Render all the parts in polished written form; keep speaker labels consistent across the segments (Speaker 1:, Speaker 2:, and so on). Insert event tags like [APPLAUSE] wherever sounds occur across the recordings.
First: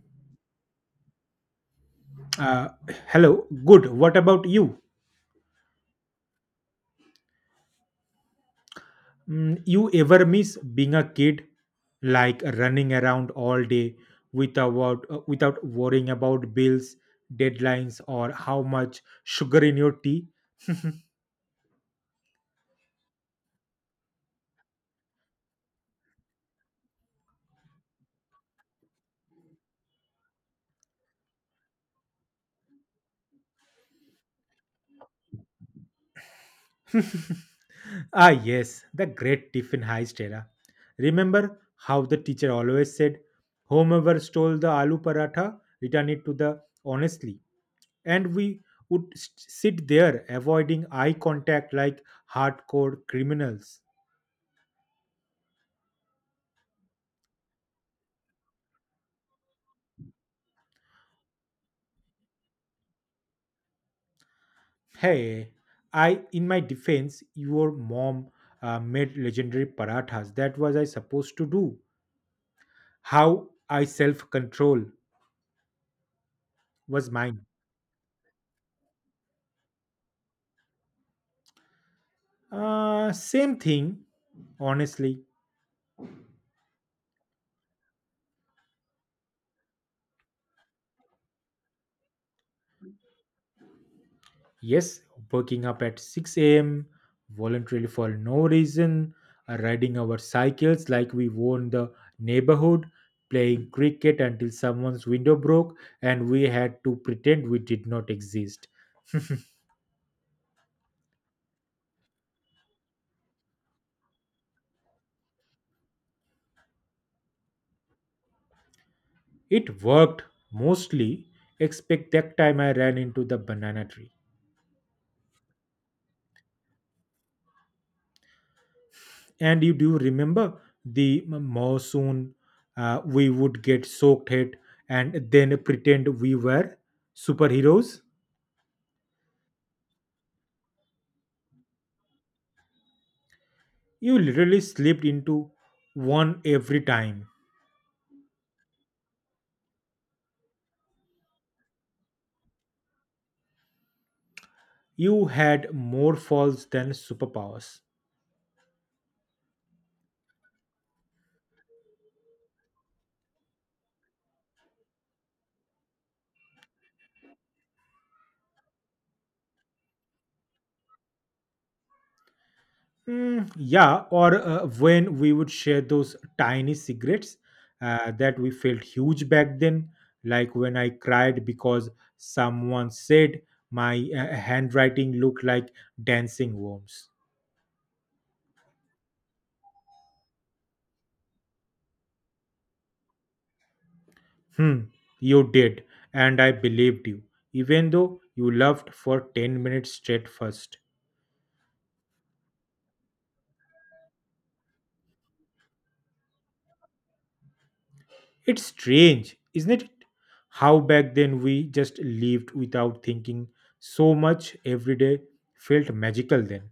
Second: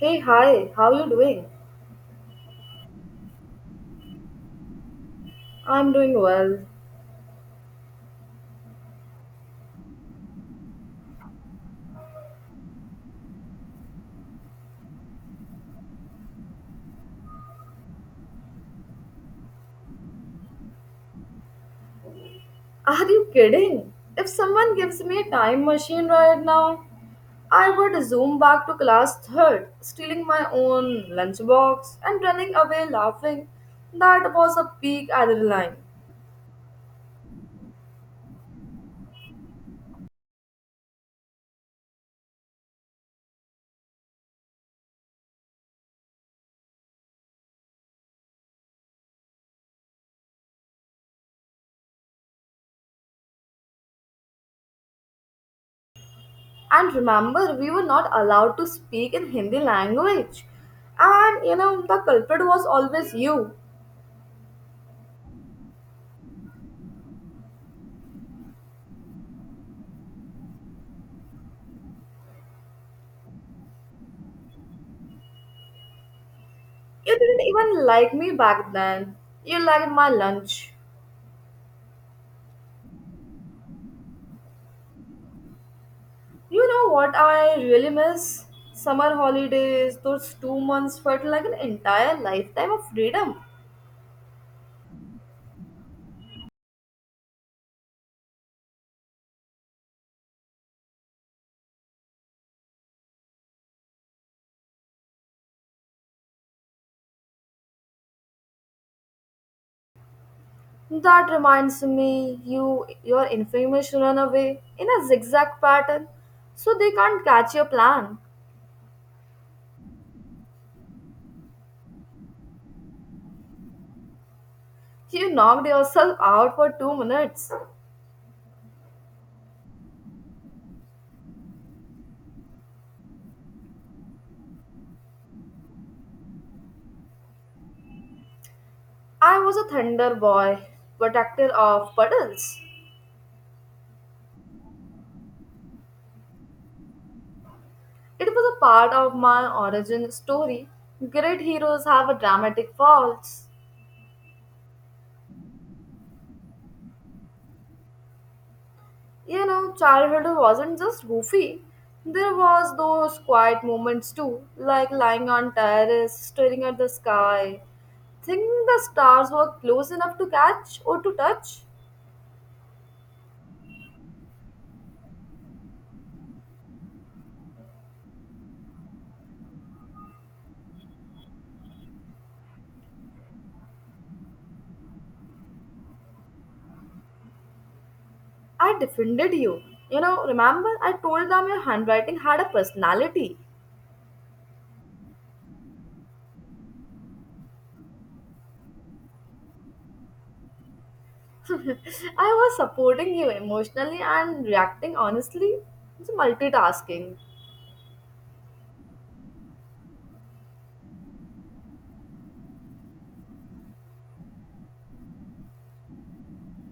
Speaker 1: Hey, hi, how you doing?
Speaker 2: Uh, Hello, good. What about you?
Speaker 1: I'm doing well.
Speaker 2: You ever miss being a kid, like running around all day without without worrying about bills, deadlines, or how much sugar in your tea?
Speaker 1: Are you kidding? If someone gives me a time machine right now, I would zoom back to class third, stealing my own lunchbox and running away laughing. That was a peak adrenaline.
Speaker 2: [LAUGHS] Ah, yes, the great tiffin heist era. Remember how the teacher always said, whomever stole the aloo paratha, return it to the honestly. And we would sit there avoiding eye contact like hardcore criminals.
Speaker 1: And remember, we were not allowed to speak in Hindi language. And you know, the culprit was always you.
Speaker 2: Hey, I, in my defense, your mom made legendary parathas. That was I supposed to do. How I self control was
Speaker 1: You didn't
Speaker 2: mine.
Speaker 1: even like me back then. You liked my lunch.
Speaker 2: Same thing, honestly.
Speaker 1: You know what I really miss? Summer holidays. Those 2 months felt like an entire lifetime of freedom.
Speaker 2: Yes, waking up at 6 a.m. voluntarily for no reason, riding our cycles like we own the neighborhood, playing cricket until someone's window broke, and we had to pretend we did not exist.
Speaker 1: That reminds me, your information run away in a zigzag pattern, so they can't catch your plan.
Speaker 2: It worked mostly, except that time I ran into the banana tree.
Speaker 1: You knocked yourself out for 2 minutes.
Speaker 2: And you do remember the monsoon, we would get soaked head and then pretend we were superheroes.
Speaker 1: I was a thunder boy, protector of puddles.
Speaker 2: You literally slipped into one every time.
Speaker 1: It was a part of my origin story. Great heroes have a dramatic faults.
Speaker 2: You had more falls than superpowers.
Speaker 1: You know, childhood wasn't just goofy. There was those quiet moments too, like lying on terrace, staring at the sky, thinking the stars were close enough to catch or to touch.
Speaker 2: Yeah, or when we would share those tiny cigarettes, that we felt huge back then, like when I cried because someone said my handwriting looked like dancing worms.
Speaker 1: I defended you. You know, remember I told them your handwriting had a personality.
Speaker 2: Hmm, you did, and I believed you, even though you laughed for 10 minutes straight first.
Speaker 1: [LAUGHS] I was supporting you emotionally and reacting honestly. It's multitasking.
Speaker 2: It's strange, isn't it? How back then we just lived without thinking so much. Every day felt magical then.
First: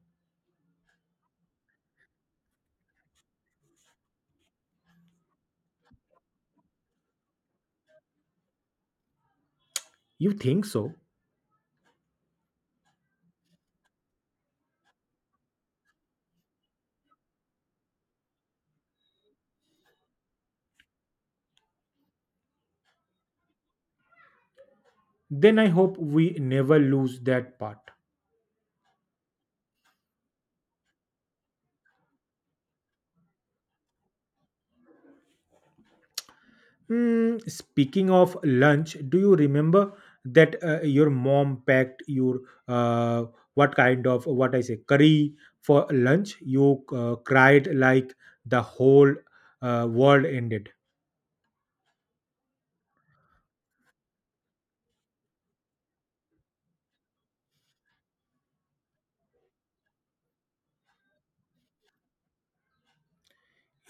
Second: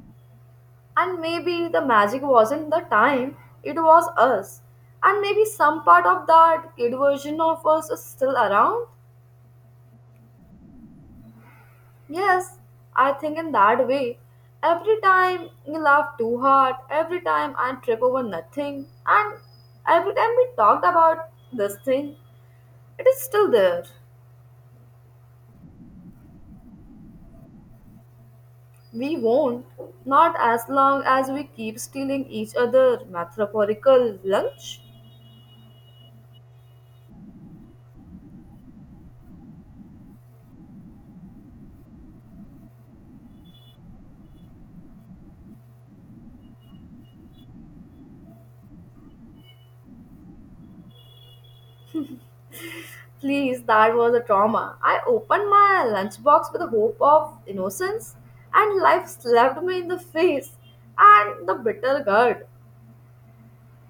Speaker 1: And maybe the magic wasn't the time, it was us. And maybe some part of that kid version of us is still around.
Speaker 2: You think so?
Speaker 1: Yes, I think in that way. Every time we laugh too hard, every time I trip over nothing, and every time we talked about this thing, it is still there.
Speaker 2: Then I hope we never lose that part.
Speaker 1: We won't, not as long as we keep stealing each other metaphorical lunch.
Speaker 2: Speaking of lunch, do you remember that your mom packed your uh, what kind of what I say curry for lunch? You cried like the whole world ended.
Speaker 1: Please, that was a trauma. I opened my lunchbox with the hope of innocence, and life slapped me in the face and the bitter gourd.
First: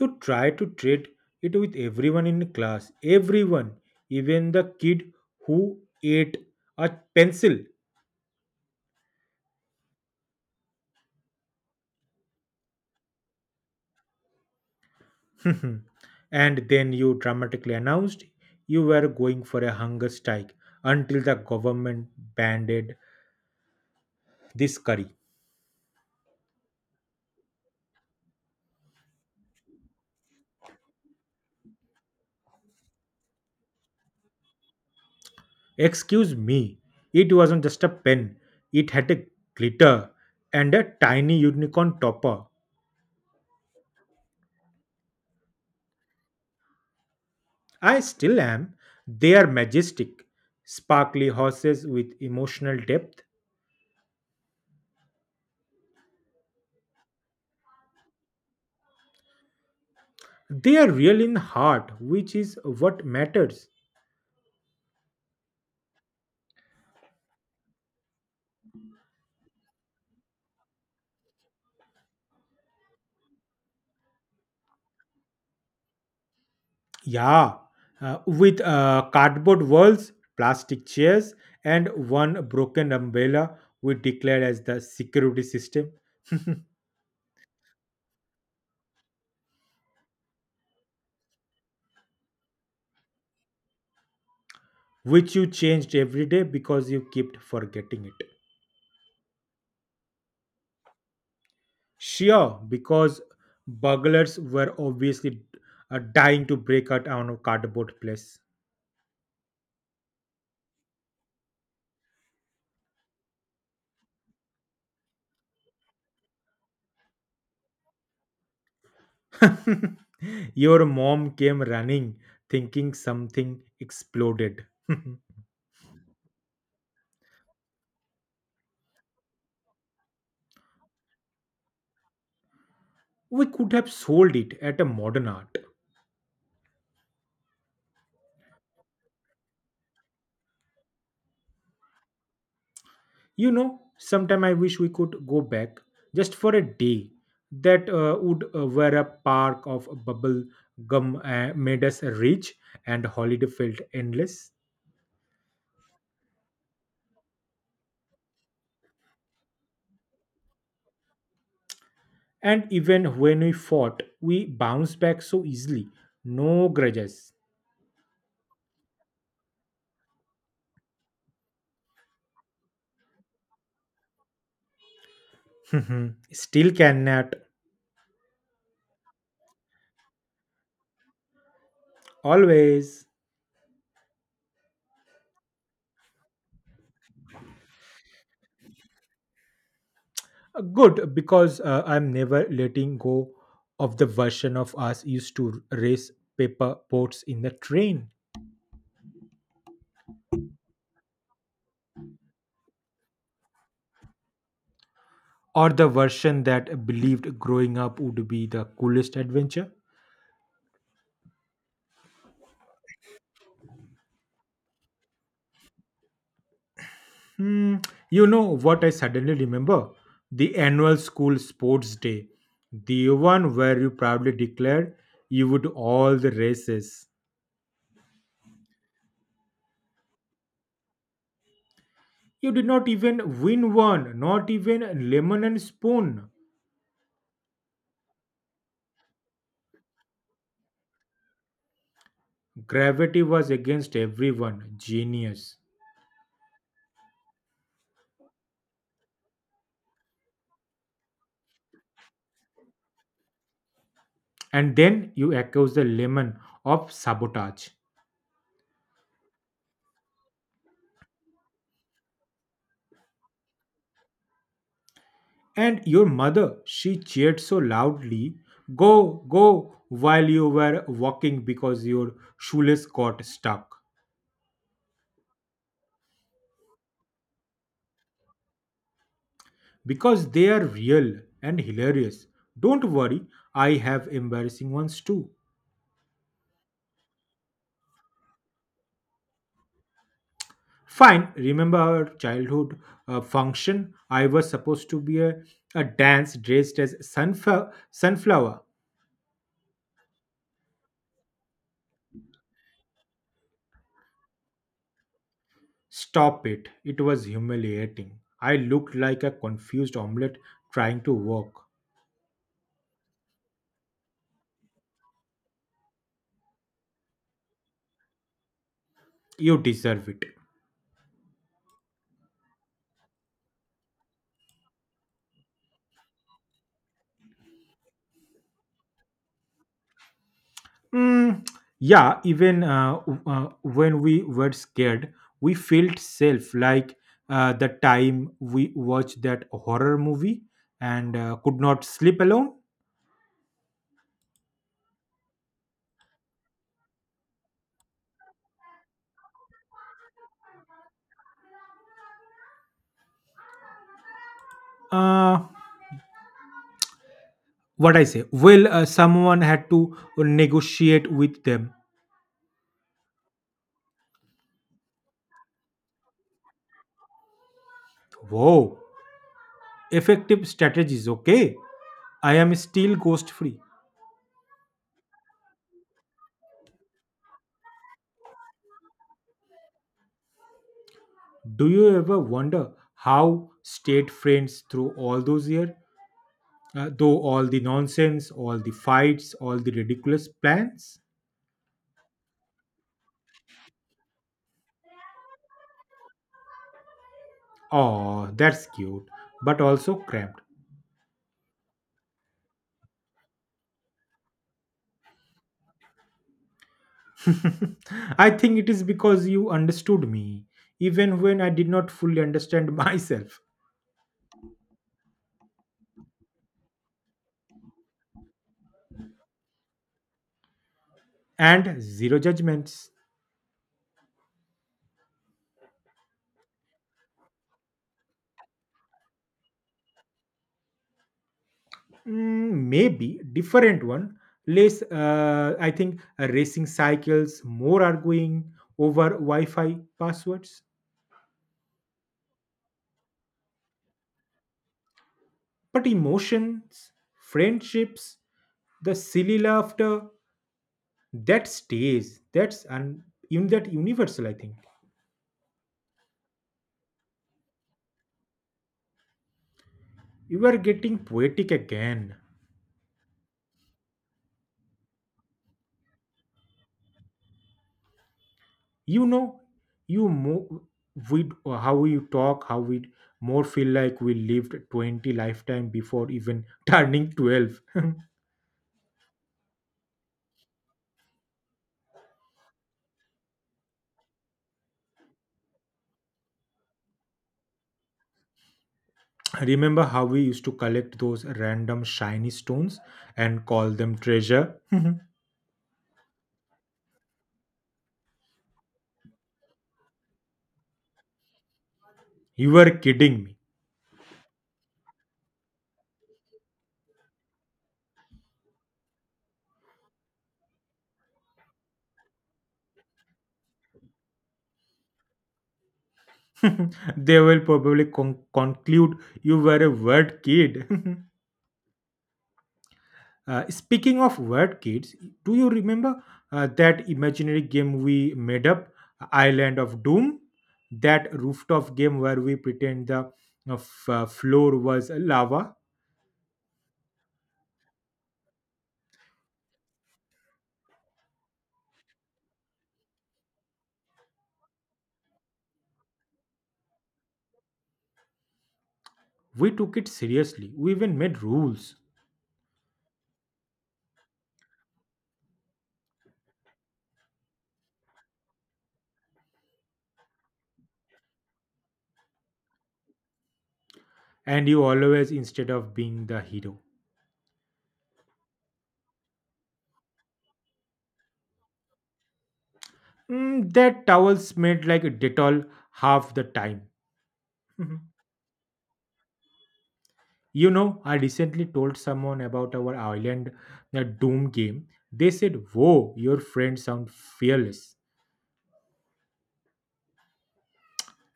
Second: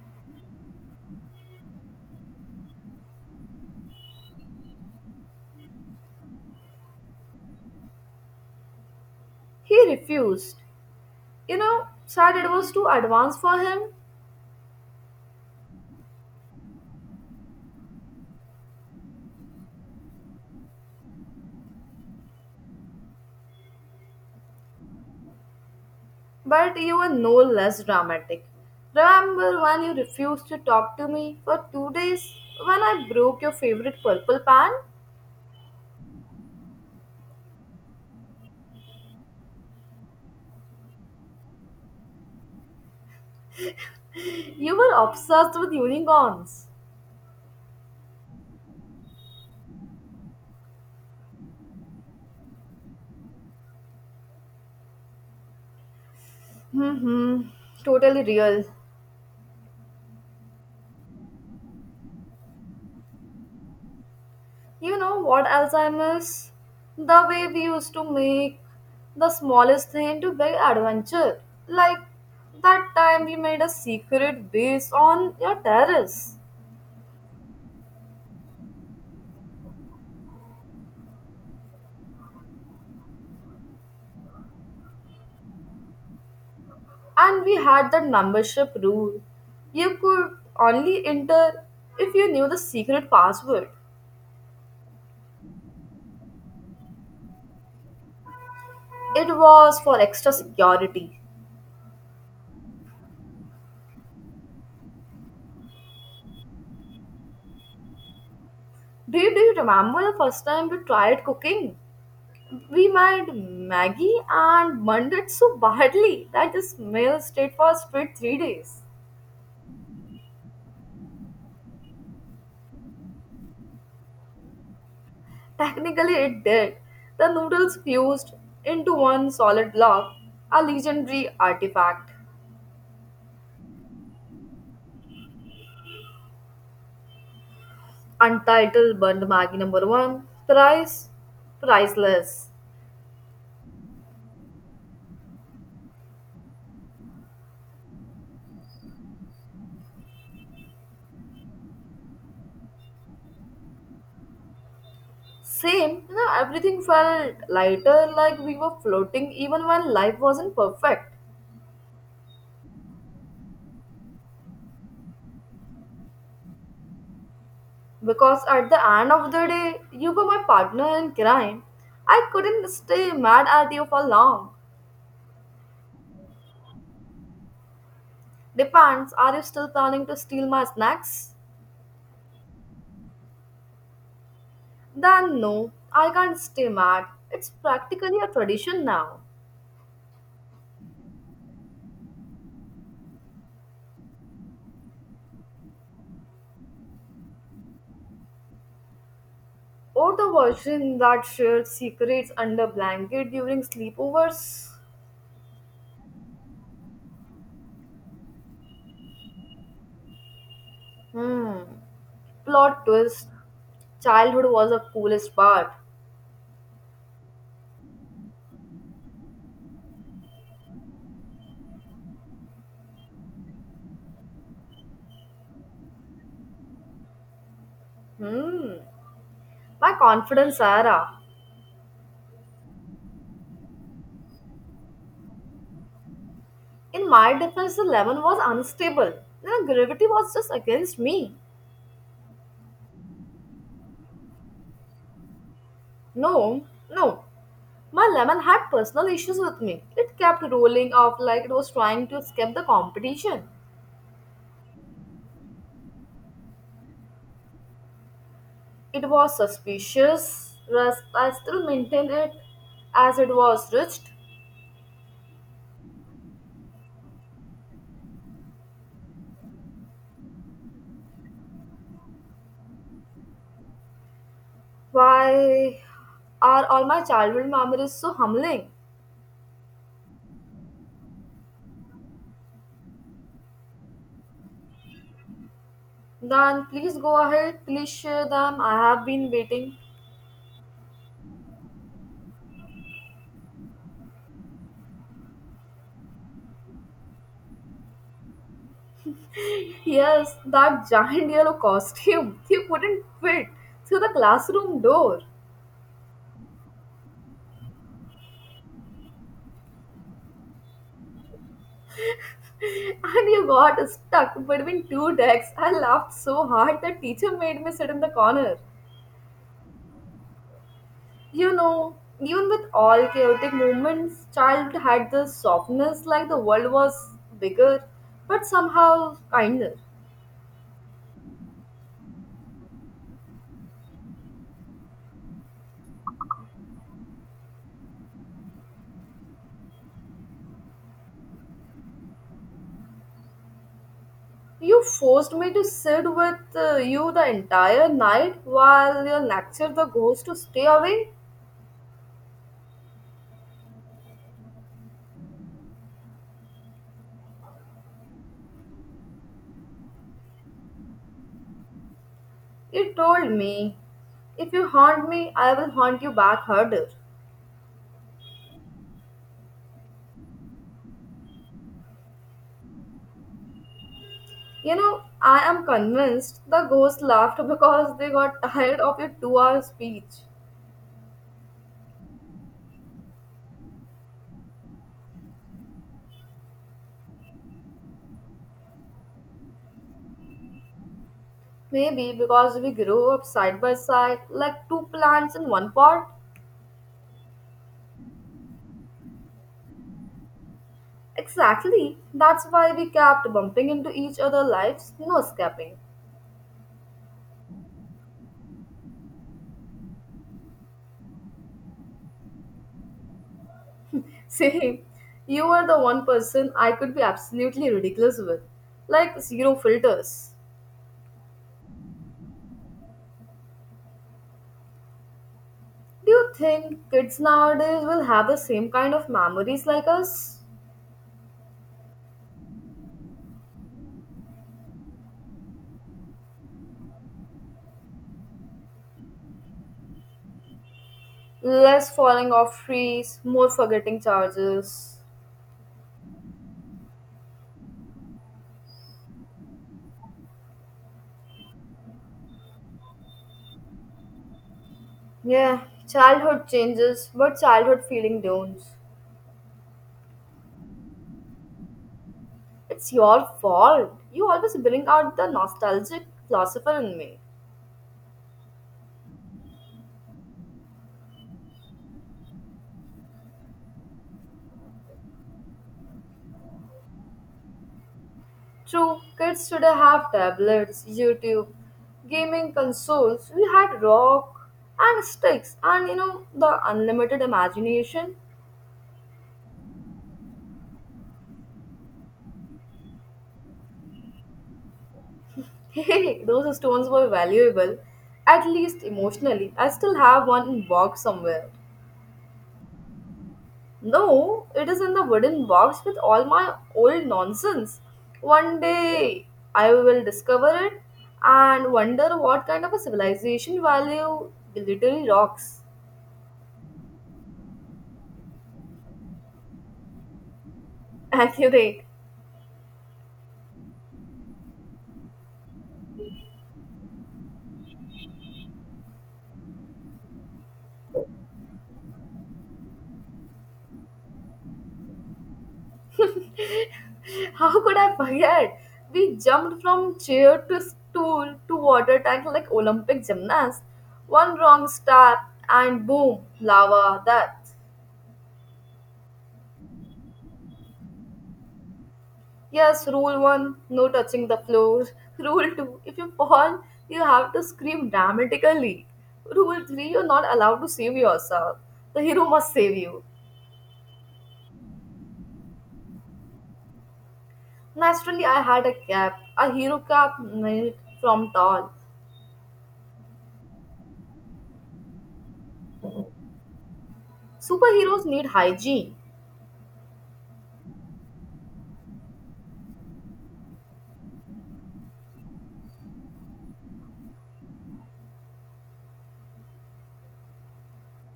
Speaker 2: You tried to trade it with everyone in class, everyone, even the kid who ate a pencil.
Speaker 1: He refused. You know, said it was too advanced for him,
Speaker 2: [LAUGHS] And then you dramatically announced you were going for a hunger strike until the government banned it this curry.
Speaker 1: but you were no less dramatic. Remember when you refused to talk to me for 2 days when I broke your favorite purple pan? [LAUGHS]
Speaker 2: Excuse me, it wasn't just a pen, it had a glitter and a tiny unicorn topper.
Speaker 1: You were obsessed with unicorns.
Speaker 2: I still am. They are majestic, sparkly horses with emotional depth.
Speaker 1: Mm-hmm. Totally real.
Speaker 2: They are real in heart, which is what matters.
Speaker 1: You know what else I miss? The way we used to make the smallest thing into big adventure. Like that time we made a secret base on your terrace.
Speaker 2: Yeah, with cardboard walls, plastic chairs, and one broken umbrella, we declared as the security system. [LAUGHS]
Speaker 1: And we had that membership rule. You could only enter if you knew the secret password.
Speaker 2: Which you changed every day because you kept forgetting it.
Speaker 1: It was for extra security.
Speaker 2: Sure, because burglars were obviously dying to break out on a cardboard place.
Speaker 1: Do you remember the first time we tried cooking? We made Maggie and burned it so badly that the smell stayed for straight 3 days.
Speaker 2: [LAUGHS] Your mom came running, thinking something exploded.
Speaker 1: Technically, it did. The noodles fused into one solid block, a legendary artifact.
Speaker 2: [LAUGHS] We could have sold it at a modern art.
Speaker 1: Untitled Burned Maggie number one, price priceless.
Speaker 2: You know, sometime I wish we could go back just for a day. That would where a park of bubble gum made us rich and holiday felt endless.
Speaker 1: Same, you know, everything felt lighter, like we were floating, even when life wasn't perfect.
Speaker 2: And even when we fought, we bounced back so easily. No grudges.
Speaker 1: Because at the end of the day, you were my partner in crime. I couldn't stay mad at you for long.
Speaker 2: [LAUGHS] Still cannot.
Speaker 1: Depends, are you still planning to steal my snacks?
Speaker 2: Always.
Speaker 1: Then no, I can't stay mad. It's practically a tradition now.
Speaker 2: Good, because I'm never letting go of the version of us used to race paper boats in the train.
Speaker 1: Or the version that shared secrets under blanket during sleepovers.
Speaker 2: Or the version that believed growing up would be the coolest adventure.
Speaker 1: Hmm. Plot twist. Childhood was the coolest part.
Speaker 2: Hmm, you know what I suddenly remember? The annual school sports day, the one where you proudly declared you would all the races.
Speaker 1: Hmm. My confidence era.
Speaker 2: You did not even win one, not even lemon and spoon.
Speaker 1: In my defense, the lemon was unstable. The gravity was just against me.
Speaker 2: Gravity was against everyone. Genius.
Speaker 1: No, no. My lemon had personal issues with me. It kept rolling off like it was trying to escape the competition.
Speaker 2: And then you accuse the lemon of sabotage.
Speaker 1: It was suspicious, rest I still maintain it as it was rich.
Speaker 2: And your mother, she cheered so loudly, go, go, while you were walking because your shoelace got stuck
Speaker 1: Why are all my childhood memories so humbling?
Speaker 2: because they are real and hilarious. Don't worry, I have embarrassing ones too.
Speaker 1: Then please go ahead, please share them. I have been waiting.
Speaker 2: Fine, remember our childhood function? I was supposed to be a dance dressed as sunflower.
Speaker 1: Yes, that giant yellow costume. You couldn't fit through the classroom door.
Speaker 2: Stop it. It was humiliating. I looked like a confused omelette trying to walk.
Speaker 1: And you got stuck between two decks. I laughed so hard that teacher made me sit in the corner.
Speaker 2: You deserve it.
Speaker 1: You know, even with all chaotic moments, child had this softness like the world was bigger, but somehow kinder.
Speaker 2: Mm, yeah, even when we were scared, we felt safe. Like the time we watched that horror movie and could not sleep alone.
Speaker 1: You forced me to sit with you the entire night while your lecture the ghost to stay away.
Speaker 2: Uh, what I say? Well, someone had to negotiate with them.
Speaker 1: You told me, if you haunt me, I will haunt you back harder.
Speaker 2: Whoa, effective strategies. Okay, I am still ghost free.
Speaker 1: You know, I am convinced the ghosts laughed because they got tired of your 2 hour speech.
Speaker 2: Do you ever wonder how stayed friends through all those years? Though all the nonsense, all the fights, all the ridiculous plans.
Speaker 1: Maybe because we grew up side by side, like two plants in one pot.
Speaker 2: Oh, that's cute, but also cramped.
Speaker 1: Exactly, that's why we kept bumping into each other lives, no escaping.
Speaker 2: [LAUGHS] I think it is because you understood me, even when I did not fully understand [LAUGHS] myself.
Speaker 1: [LAUGHS] See, you were the one person I could be absolutely ridiculous with, like zero filters.
Speaker 2: And zero judgments.
Speaker 1: Do you think kids nowadays will have the same kind of memories like us?
Speaker 2: Maybe different one. Less, I think, racing cycles, more arguing over Wi Fi passwords.
Speaker 1: Less falling off trees, more forgetting charges.
Speaker 2: But emotions, friendships, the silly laughter that stays, that's and in that universal I think.
Speaker 1: Yeah, childhood changes, but childhood feeling don't.
Speaker 2: You are getting poetic again.
Speaker 1: It's your fault. You always bring out the nostalgic philosopher in me.
Speaker 2: You know, you mo- we how we talk, how we more feel like we lived 20 lifetime before even [LAUGHS] turning 12. [LAUGHS]
Speaker 1: True, kids today have tablets, YouTube, gaming consoles. We had rock and sticks, and you know the unlimited imagination.
Speaker 2: Remember how we used to collect those random shiny stones and call them treasure? [LAUGHS]
Speaker 1: Hey, those stones were valuable, at least emotionally. I still have one in box somewhere.
Speaker 2: You were kidding me.
Speaker 1: No, it is in the wooden box with all my old nonsense. One day I will discover it and wonder what kind of a civilization value the little rocks.
Speaker 2: [LAUGHS] They will probably conclude you were a word kid. [LAUGHS]
Speaker 1: [LAUGHS] Accurate.
Speaker 2: Speaking of word kids, do you remember that imaginary game we made up, Island of Doom? That rooftop game where we pretend the floor was lava?
Speaker 1: How could I forget? We jumped from chair to stool to water tank like Olympic gymnasts. One wrong step and boom, lava. That
Speaker 2: We took it seriously. We even made rules.
Speaker 1: Yes, rule one, no touching the floor. [LAUGHS] Rule two, if you fall, you have to scream dramatically. Rule three, you're not allowed to save yourself. The hero must save you.
Speaker 2: And you always, instead of being the hero,
Speaker 1: Naturally, I had a cap, a hero cap made from tall.
Speaker 2: That towel smelled like a Dettol half the time. [LAUGHS] Mhm.
Speaker 1: Superheroes need hygiene.
Speaker 2: You know, I recently told someone about our Island the Doom game. They said, whoa, your friends sound fearless.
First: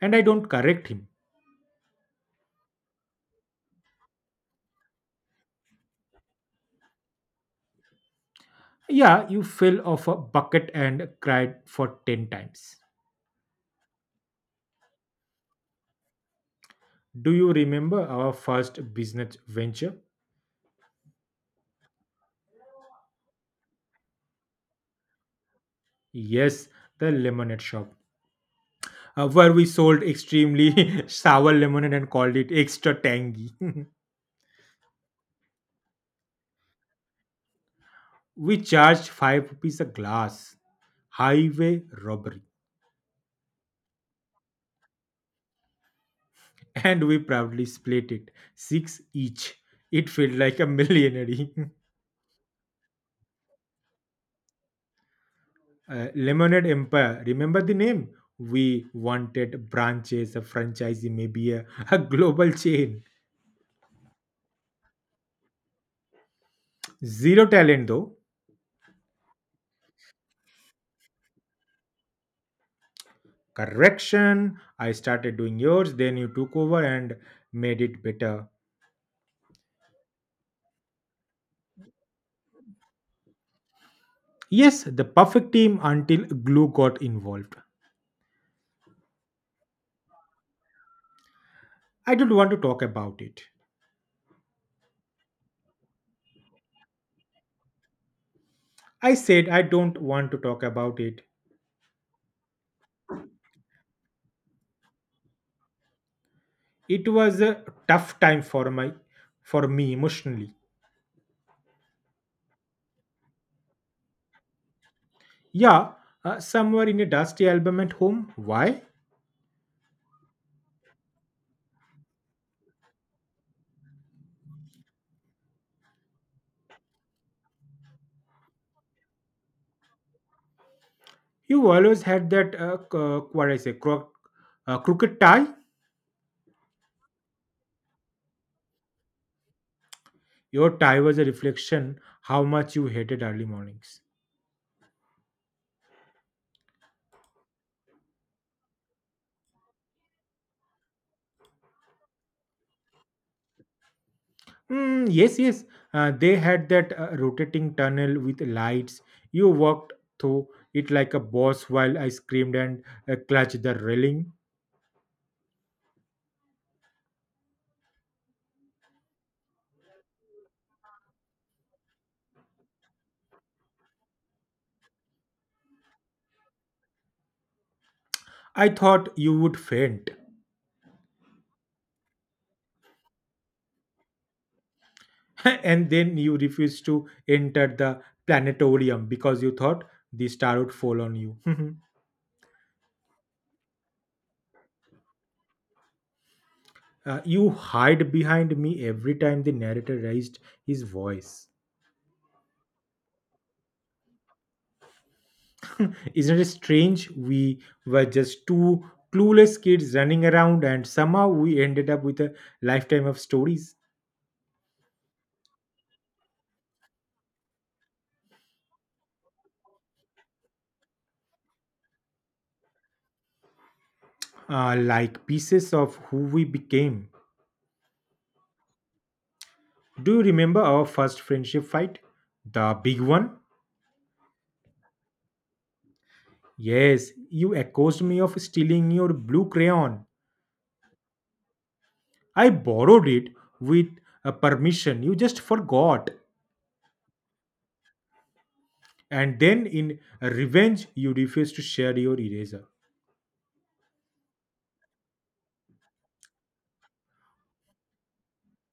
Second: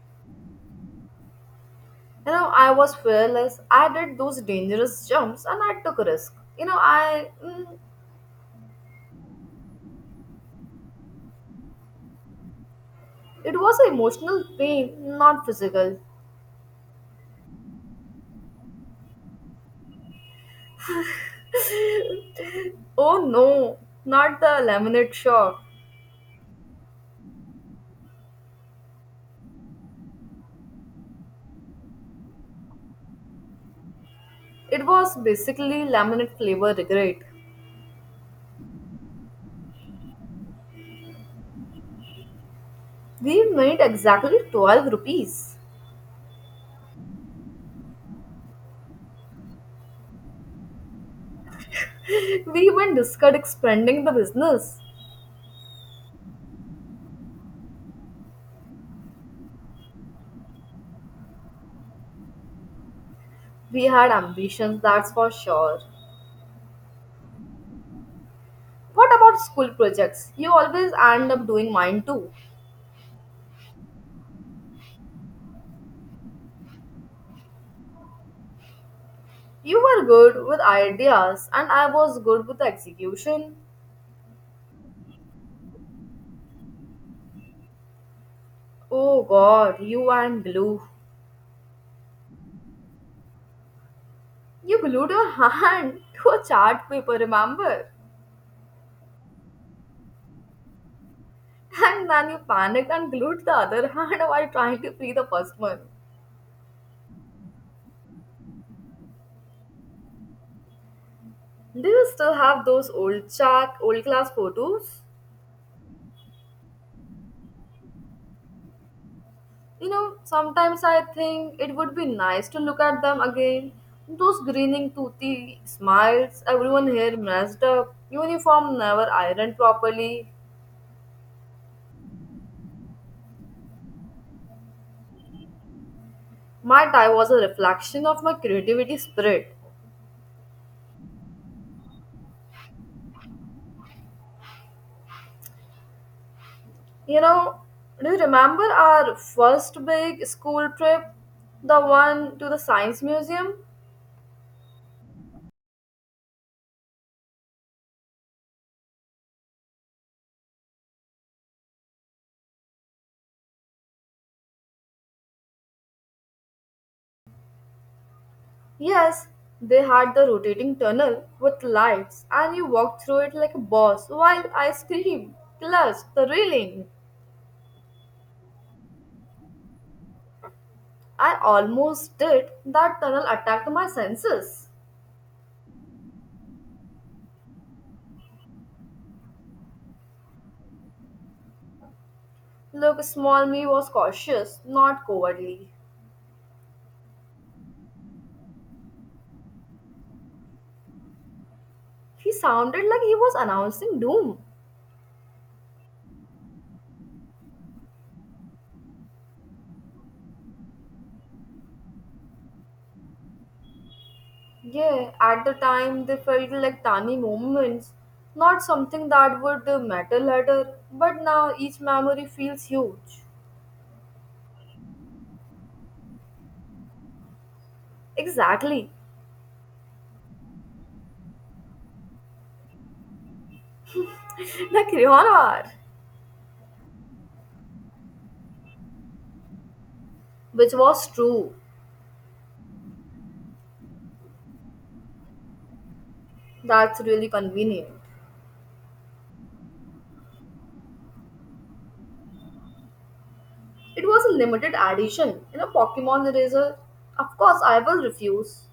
Speaker 2: And I don't correct him.
Speaker 1: You know, I was fearless. I did those dangerous jumps and I took risk.
Speaker 2: Yeah, you fell off a bucket and cried for 10 times.
Speaker 1: It was emotional pain, not physical.
Speaker 2: Do you remember our first business venture?
Speaker 1: Oh no, not the laminate shop.
Speaker 2: Yes, the lemonade shop, where we sold extremely [LAUGHS] sour lemonade and called it extra tangy. [LAUGHS]
Speaker 1: It was basically laminate flavor regret.
Speaker 2: We charged 5 rupees a glass, highway robbery,
Speaker 1: We made exactly 12 rupees.
Speaker 2: and we proudly split it, 6 each. It felt like a millionaire. [LAUGHS]
Speaker 1: [LAUGHS] We even discussed expanding the business.
Speaker 2: Lemonade Empire. Remember the name? We wanted branches, a franchisee, maybe [LAUGHS] a global chain.
Speaker 1: We had ambitions, that's for sure.
Speaker 2: Zero talent though.
Speaker 1: What about school projects? You always end up doing mine too.
Speaker 2: Correction. I started doing yours, then you took over and made it better.
Speaker 1: You were good with ideas, and I was good with the execution.
Speaker 2: Yes, the perfect team until glue got involved.
Speaker 1: Oh god, you and glue.
Speaker 2: I don't want to talk about it.
Speaker 1: You glued your hand [LAUGHS] to a chart paper, remember?
Speaker 2: I said I don't want to talk about it.
Speaker 1: And then you panicked and glued the other hand [LAUGHS] while trying to free the first one.
Speaker 2: It was a tough time for my for me emotionally.
Speaker 1: Do you still have those old class photos?
Speaker 2: Yeah, somewhere in a dusty album at home. Why?
Speaker 1: You know, sometimes I think it would be nice to look at them again. Those grinning, toothy smiles, everyone here messed up, uniform never ironed properly.
Speaker 2: You always had that, what I say, crooked tie.
Speaker 1: My tie was a reflection of my creativity spirit.
Speaker 2: Your tie was a reflection how much you hated early mornings.
Speaker 1: You know, do you remember our first big school trip? The one to the science museum?
Speaker 2: Yes, yes. They had that rotating tunnel with lights. You walked through it like a boss while I screamed and clutched the railing.
Speaker 1: Yes, they had the rotating tunnel with lights, and you walked through it like a boss while I screamed, clutched the railing.
Speaker 2: I thought you would faint.
Speaker 1: I almost did. That tunnel attacked my senses.
Speaker 2: [LAUGHS] And then you refused to enter the planetarium because you thought the star would fall on you. [LAUGHS]
Speaker 1: Look, small me was cautious, not cowardly.
Speaker 2: You hide behind me every time the narrator raised his voice.
Speaker 1: He sounded like he was announcing doom.
Speaker 2: [LAUGHS] Isn't it strange? We were just two clueless kids running around, and somehow we ended up with a lifetime of stories,
Speaker 1: Yeah, at the time they felt like tiny moments, not something that would matter later, but now each memory feels huge.
Speaker 2: like pieces of who we became.
Speaker 1: Exactly,
Speaker 2: Do you remember our first friendship fight? The big one?
Speaker 1: [LAUGHS] the Creon hour.
Speaker 2: Yes, you accused me of stealing your blue crayon.
Speaker 1: Which was true.
Speaker 2: I borrowed it with permission, you just forgot.
Speaker 1: That's really convenient.
Speaker 2: And then in revenge you refused to share your eraser.
Speaker 1: It was a limited edition in a Pokemon eraser. Of course, I will refuse.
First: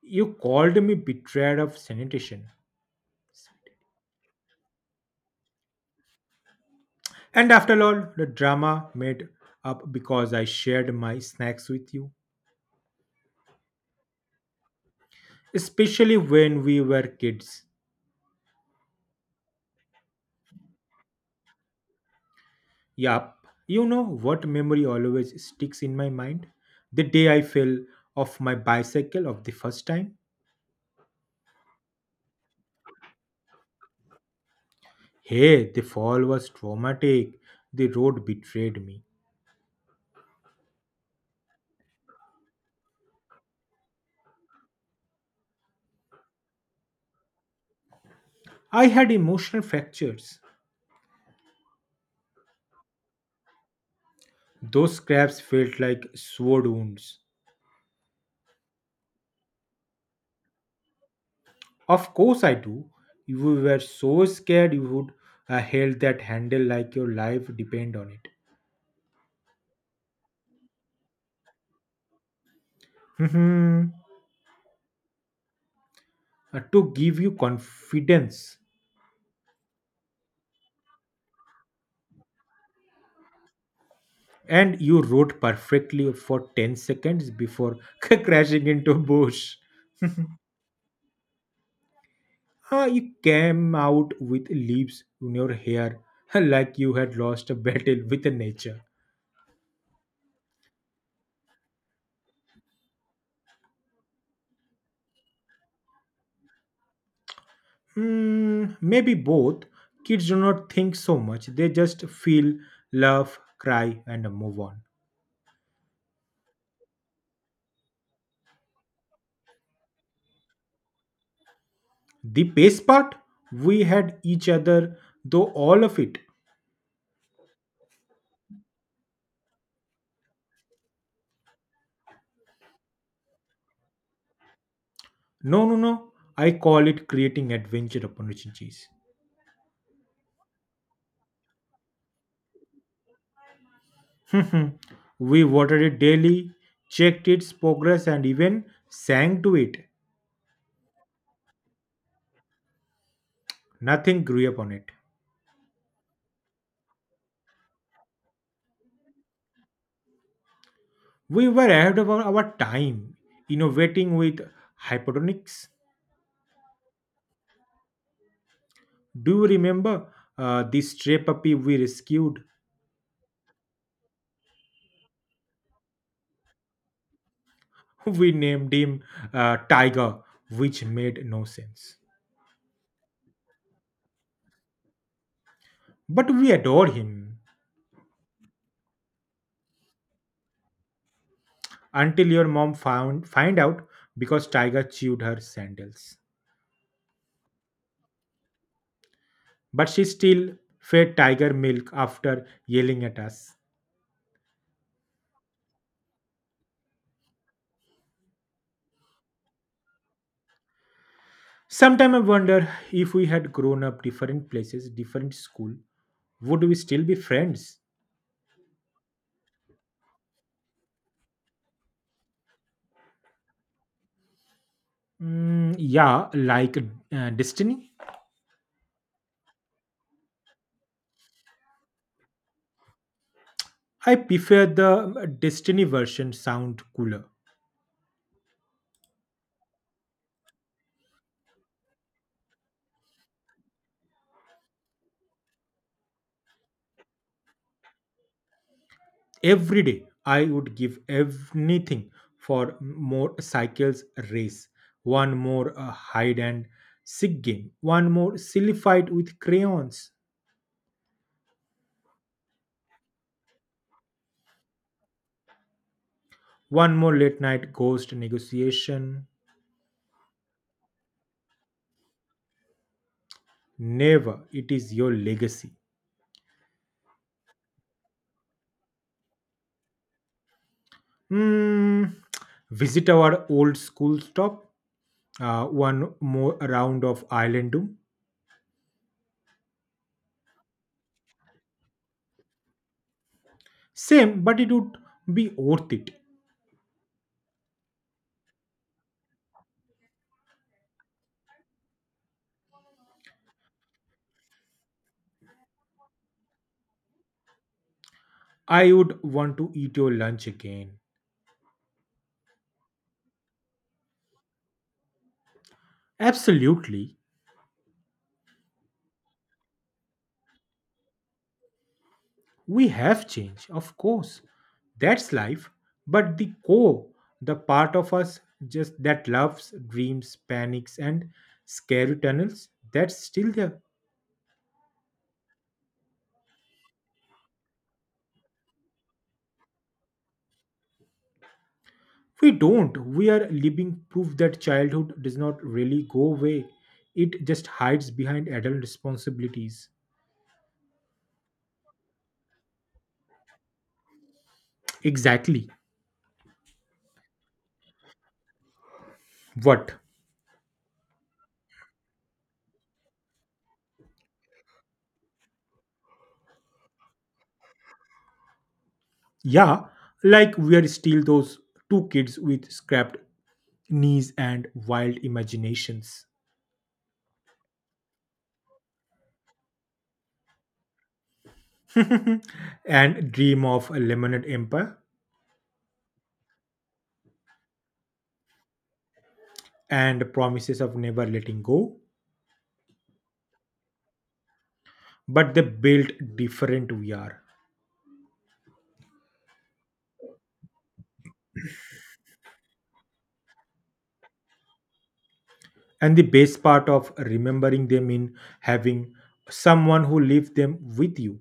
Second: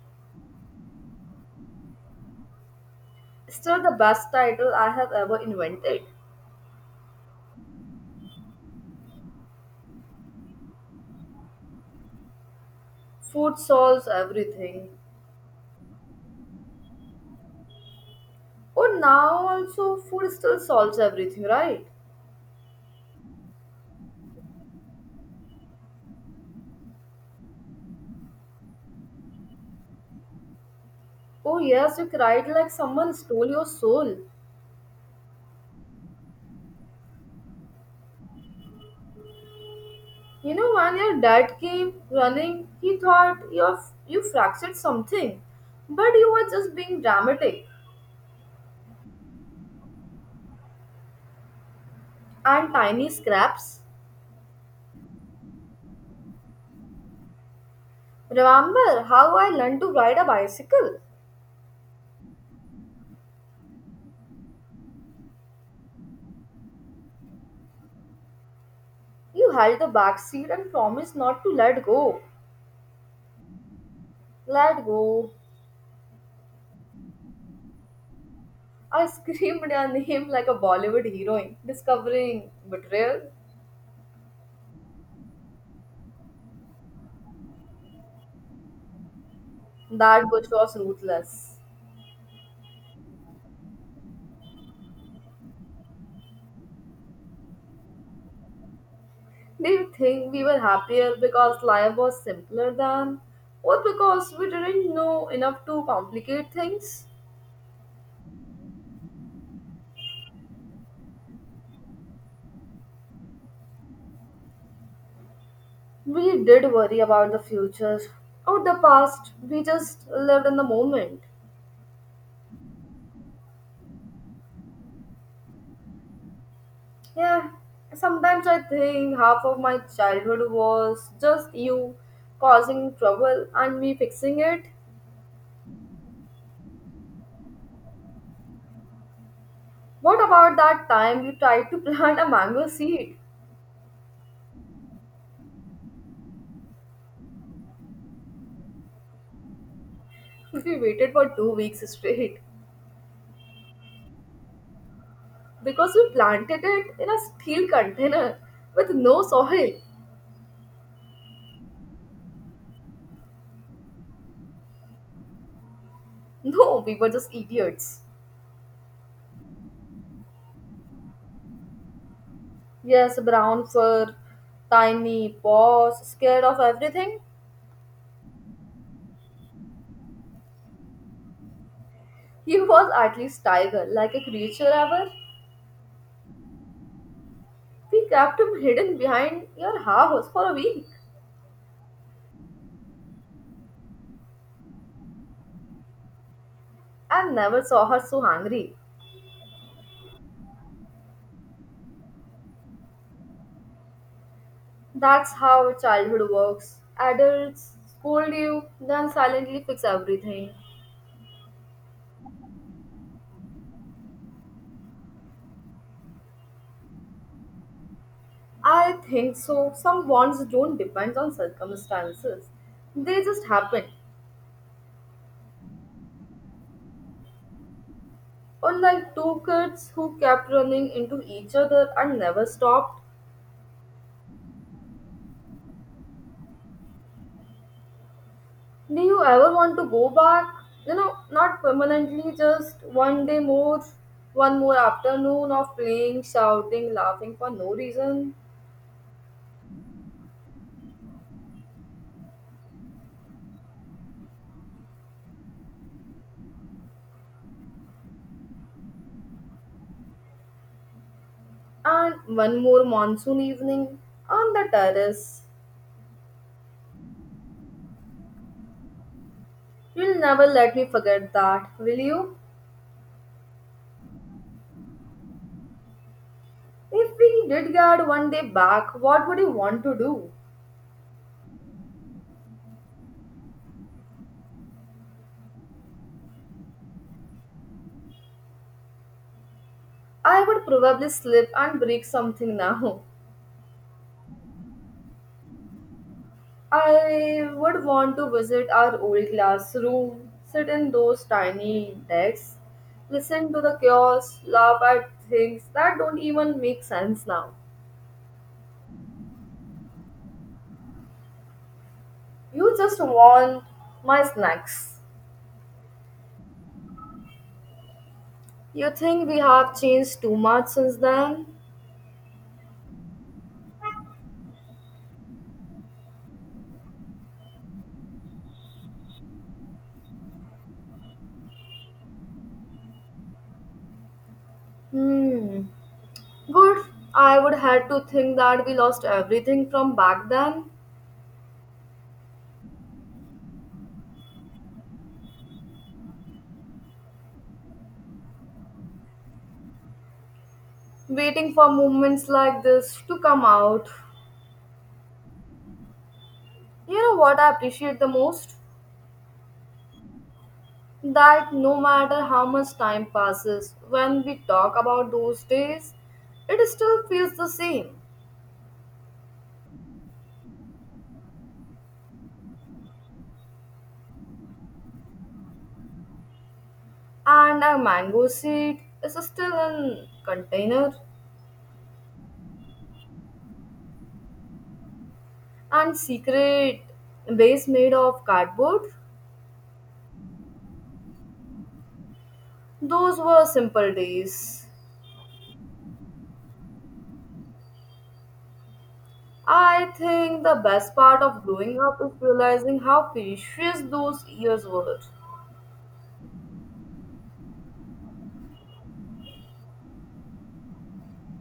Speaker 2: You called me betrayed of sanitation,
Speaker 1: Still, the best title I have ever invented.
Speaker 2: and after all the drama, made up because I shared my snacks with you,
Speaker 1: Food solves everything.
Speaker 2: especially when we were kids.
Speaker 1: Oh, now also, food still solves everything, right?
Speaker 2: Yup. You know what memory always sticks in my mind? The day I fell off my bicycle of the first time.
Speaker 1: Oh, yes, you cried like someone stole your soul.
Speaker 2: Hey, the fall was traumatic, the road betrayed me.
Speaker 1: You know, when your dad came running, he thought you fractured something, but you were just being dramatic
Speaker 2: I had emotional fractures.
Speaker 1: and tiny scraps.
Speaker 2: Those scraps felt like sword wounds.
Speaker 1: Remember how I learned to ride a bicycle?
Speaker 2: Of course, I do. You were so scared you would held that handle like your life depend on it.
Speaker 1: You held the back seat and promised not to let go.
Speaker 2: Mhm.
Speaker 1: Let go.
Speaker 2: To give you confidence.
Speaker 1: I screamed your name like a Bollywood heroine, discovering betrayal.
Speaker 2: And you wrote perfectly for 10 seconds before [LAUGHS] crashing into a bush.
Speaker 1: That bush was ruthless.
Speaker 2: Ah, you came out with leaves in your hair [LAUGHS] like you had lost a battle with nature.
Speaker 1: Do you think we were happier because life was simpler than? Or because we didn't know enough to complicate things?
Speaker 2: Maybe both. Kids do not think so much, they just feel, laugh, cry, and move on.
Speaker 1: We did worry about the future or the past, we just lived in the moment.
Speaker 2: The pace part, we had each other, though all of it.
Speaker 1: Yeah, sometimes I think half of my childhood was just you causing trouble and me fixing it.
Speaker 2: No, no, no. I call it creating adventure opportunities.
Speaker 1: What about that time you tried to [LAUGHS] plant a mango seed?
Speaker 2: [LAUGHS] We watered it daily, checked its progress, and even sang to it.
Speaker 1: [LAUGHS] We waited for 2 weeks straight
Speaker 2: Nothing grew upon it.
Speaker 1: because we planted it in a steel container with no soil.
Speaker 2: We were ahead of our time, innovating with hypotonics.
Speaker 1: No, we were just idiots.
Speaker 2: Do you remember the stray puppy we rescued?
Speaker 1: Yes, brown fur, tiny paws, scared of everything.
Speaker 2: [LAUGHS] We named him Tiger, which made no sense.
Speaker 1: He was at least tiger, like a creature ever.
Speaker 2: But we adore him
Speaker 1: We kept him hidden behind your house for a week
Speaker 2: until your mom found find out because Tiger chewed her sandals.
Speaker 1: and never saw her so angry.
Speaker 2: But she still fed Tiger milk after yelling at us.
Speaker 1: That's how childhood works. Adults scold you, then silently fix everything.
Speaker 2: Sometimes I wonder if we had grown up different places, different school, would we still be friends?
Speaker 1: I think so. Some bonds don't depend on circumstances, they just happen.
Speaker 2: Yeah, like Destiny.
Speaker 1: Unlike two kids who kept running into each other and never stopped.
Speaker 2: I prefer the Destiny version sound cooler.
Speaker 1: Do you ever want to go back? You know, not permanently, just one day more, one more afternoon of playing, shouting, laughing for no reason,
Speaker 2: Every day I would give anything for more cycles race, one more hide and seek game, one more silly fight with crayons,
Speaker 1: and one more monsoon evening on the terrace.
Speaker 2: one more late night ghost negotiation.
Speaker 1: You'll never let me forget that, will you?
Speaker 2: Never, it is your legacy.
Speaker 1: If we did get one day back, what would you want to do?
Speaker 2: Hmm. Visit our old school stop, one more round of Island Doom.
Speaker 1: I would probably slip and break something [LAUGHS] now.
Speaker 2: Same, but it would be worth it.
Speaker 1: I would want to visit our old classroom, sit in those tiny desks, listen to the chaos, laugh at things that don't even make sense now.
Speaker 2: I would want to eat your lunch again.
Speaker 1: You just want my snacks.
Speaker 2: Absolutely.
Speaker 1: You think we have changed too much since then?
Speaker 2: We have changed, of course. That's life. But the core, the part of us just that loves, dreams, panics, and scary tunnels, that's still there.
Speaker 1: Hmm. Good. I would had to think that we lost everything from back then.
Speaker 2: We don't. We are living proof that childhood does not really go away. It just hides behind adult responsibilities.
Speaker 1: Waiting for moments like this to come out.
Speaker 2: Exactly.
Speaker 1: You know what I appreciate the most?
Speaker 2: What?
Speaker 1: That no matter how much time passes, when we talk about those days, it still feels the same.
Speaker 2: Yeah, like we are still those two kids with scrapped knees and wild imaginations,
Speaker 1: And a mango seed is still in container
Speaker 2: [LAUGHS] and dream of a lemonade empire
Speaker 1: and secret base made of cardboard.
Speaker 2: and promises of never letting go,
Speaker 1: Those were simple days.
Speaker 2: but they built different vr.
Speaker 1: I think the best part of growing up is realizing how precious those years were.
Speaker 2: And the best part of remembering them in having someone who lived them with you.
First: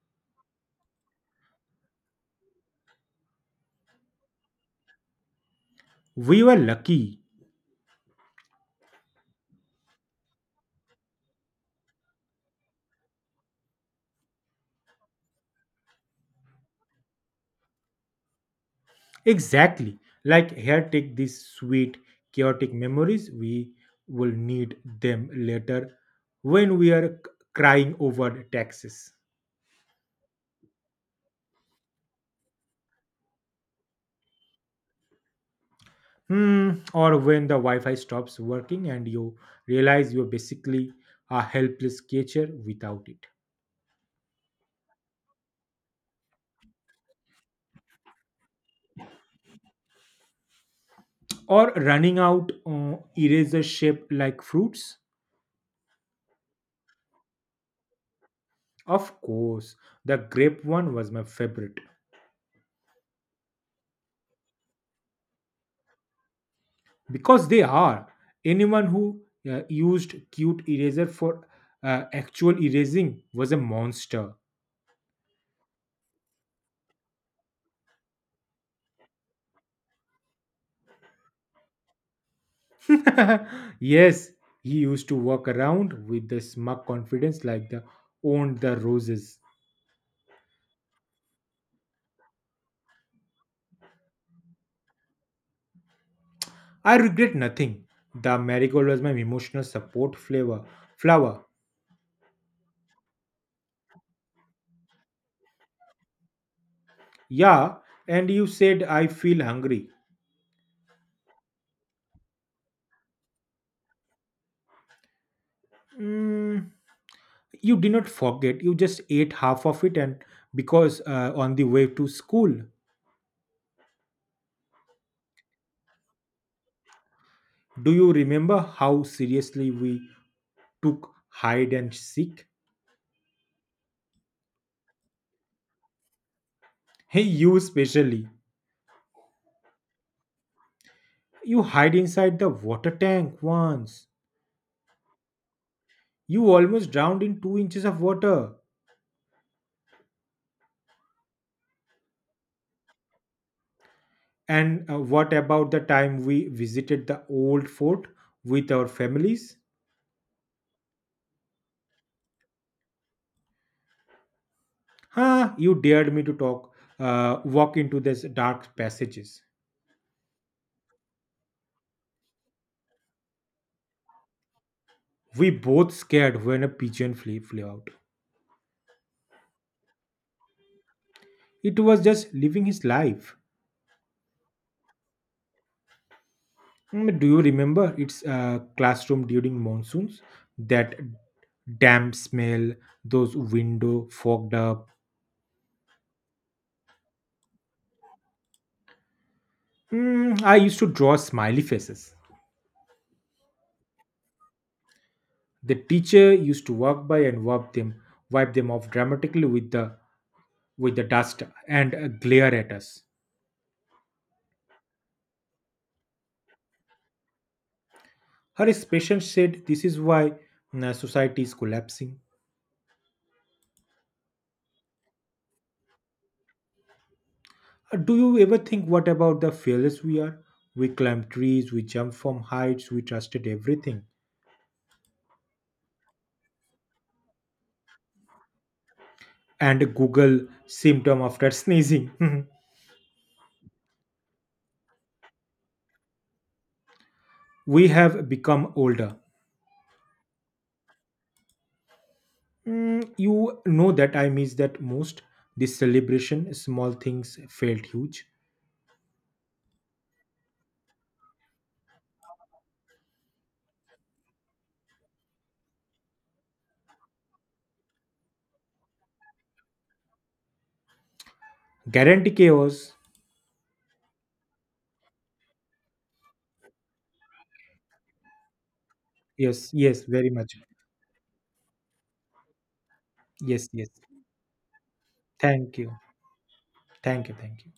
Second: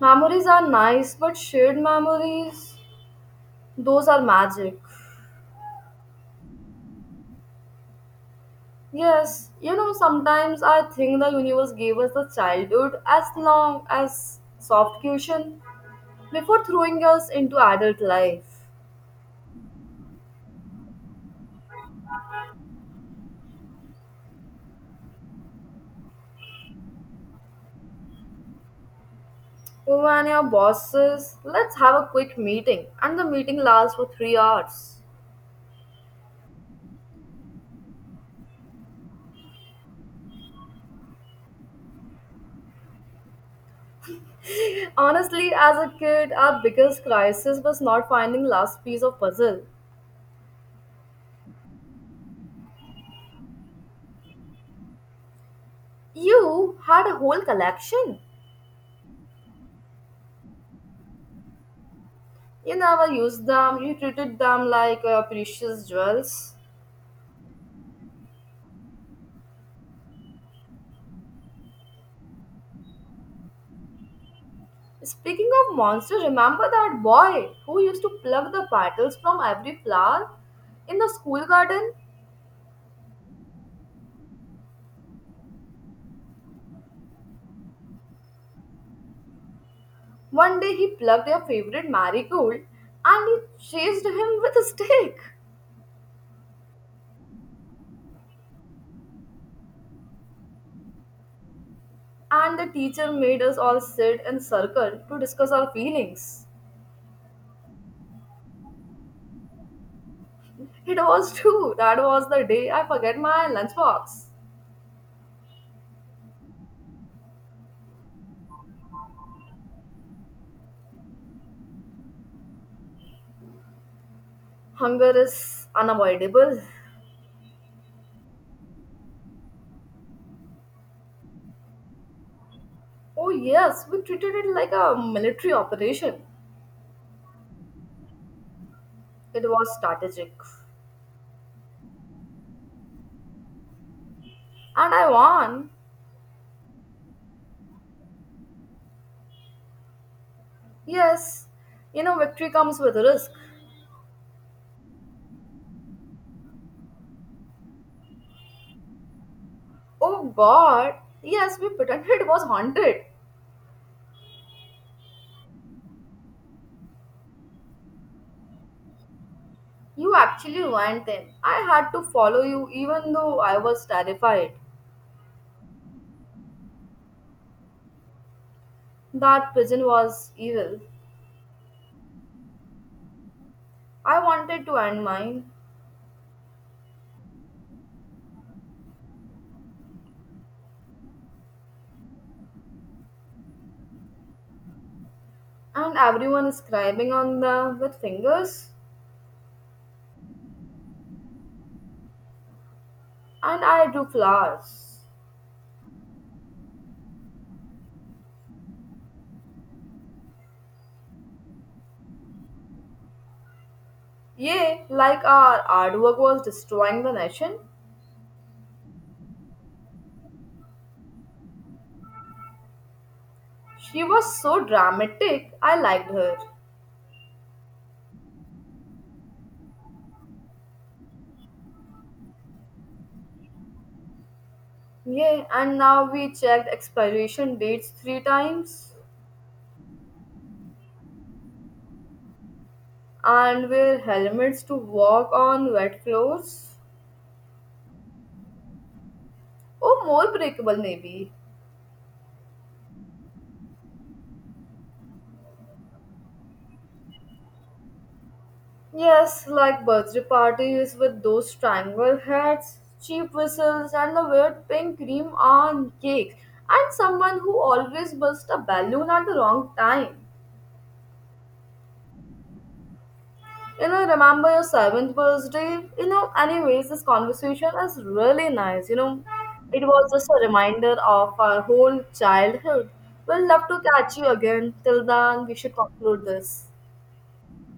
Speaker 1: Memories are nice, but shared memories, those are magic.
Speaker 2: We were lucky.
Speaker 1: Yes, you know, sometimes I think the universe gave us the childhood as long as soft cushion before throwing us into adult life.
Speaker 2: Exactly, like here take these sweet chaotic memories, we will need them later when we are crying over taxes.
Speaker 1: When your boss says, let's have a quick meeting, and the meeting lasts for 3 hours.
Speaker 2: Hmm, or when the Wi-Fi stops working and you realize you're basically a helpless creature without it.
Speaker 1: Honestly, as a kid, our biggest crisis was not finding last piece of puzzle.
Speaker 2: Or running out eraser shaped like fruits.
Speaker 1: You had a whole collection.
Speaker 2: Of course, the grape one was my favorite
Speaker 1: You never used them, you treated them like precious jewels.
Speaker 2: because they are. Anyone who used cute eraser for actual erasing was a monster.
Speaker 1: Speaking of monsters, remember that boy who used to pluck the petals from every flower in the school garden?
Speaker 2: [LAUGHS] Yes, he used to walk around with the smug confidence like the owned the roses.
Speaker 1: One day he plucked their favorite marigold and he chased him with a stick.
Speaker 2: I regret nothing. The marigold was my emotional support flavor flower.
Speaker 1: And the teacher made us all sit in circle to discuss our feelings.
Speaker 2: Yeah, and you said I feel hungry.
Speaker 1: It was true, that was the day I forget my lunchbox.
Speaker 2: Mm, you did not forget. You just ate half of it, and because on the way to school,
Speaker 1: Hunger is unavoidable.
Speaker 2: do you remember how seriously we took hide and seek?
Speaker 1: Oh, yes, we treated it like a military operation.
Speaker 2: Hey, you especially.
Speaker 1: It was strategic.
Speaker 2: You hide inside the water tank once.
Speaker 1: And I won.
Speaker 2: You almost drowned in 2 inches of water.
Speaker 1: Yes, you know, victory comes with risk.
Speaker 2: And what about the time we visited the old fort with our families?
Speaker 1: Oh god, yes, we pretended it was haunted.
Speaker 2: Huh, you dared me to walk into these dark passages.
Speaker 1: You actually went in. I had to follow you even though I was terrified.
Speaker 2: We both scared when a pigeon flew out.
Speaker 1: That pigeon was evil.
Speaker 2: It was just living his life.
Speaker 1: I wanted to end mine,
Speaker 2: Do you remember its classroom during monsoons? That damp smell, those window fogged up.
Speaker 1: and everyone is scribing on them with fingers,
Speaker 2: I used to draw smiley faces.
Speaker 1: and I drew flowers.
Speaker 2: The teacher used to walk by and wipe them off dramatically with the dust and glare at us.
Speaker 1: Yea, like our artwork was destroying the nation.
Speaker 2: Her patient said, "This is why society is collapsing."
Speaker 1: She was so dramatic, I liked her.
Speaker 2: Do you ever think what about the fearless we are? We climb trees, we jump from heights, we trusted everything.
Speaker 1: Yeah, and now we checked expiration dates 3 times
Speaker 2: And Google symptom after sneezing. [LAUGHS]
Speaker 1: and wear helmets to walk on wet floors.
Speaker 2: We have become older.
Speaker 1: Oh, more breakable, maybe.
Speaker 2: You know that I miss that most. This celebration, small things felt huge.
Speaker 1: Yes, like birthday parties with those triangle hats, cheap whistles, and the weird pink cream on cakes, and someone who always bursts a balloon at the wrong time.
Speaker 2: Guarantee chaos.
Speaker 1: You know, remember your seventh birthday? You know, anyways, this conversation is really nice. You know,
Speaker 2: Yes,
Speaker 1: it
Speaker 2: yes,
Speaker 1: was just
Speaker 2: very
Speaker 1: a
Speaker 2: much.
Speaker 1: reminder of our whole childhood. We'll love
Speaker 2: Yes,
Speaker 1: to
Speaker 2: yes,
Speaker 1: catch you again. Till then, we should
Speaker 2: thank you,
Speaker 1: conclude this.
Speaker 2: thank you, thank you.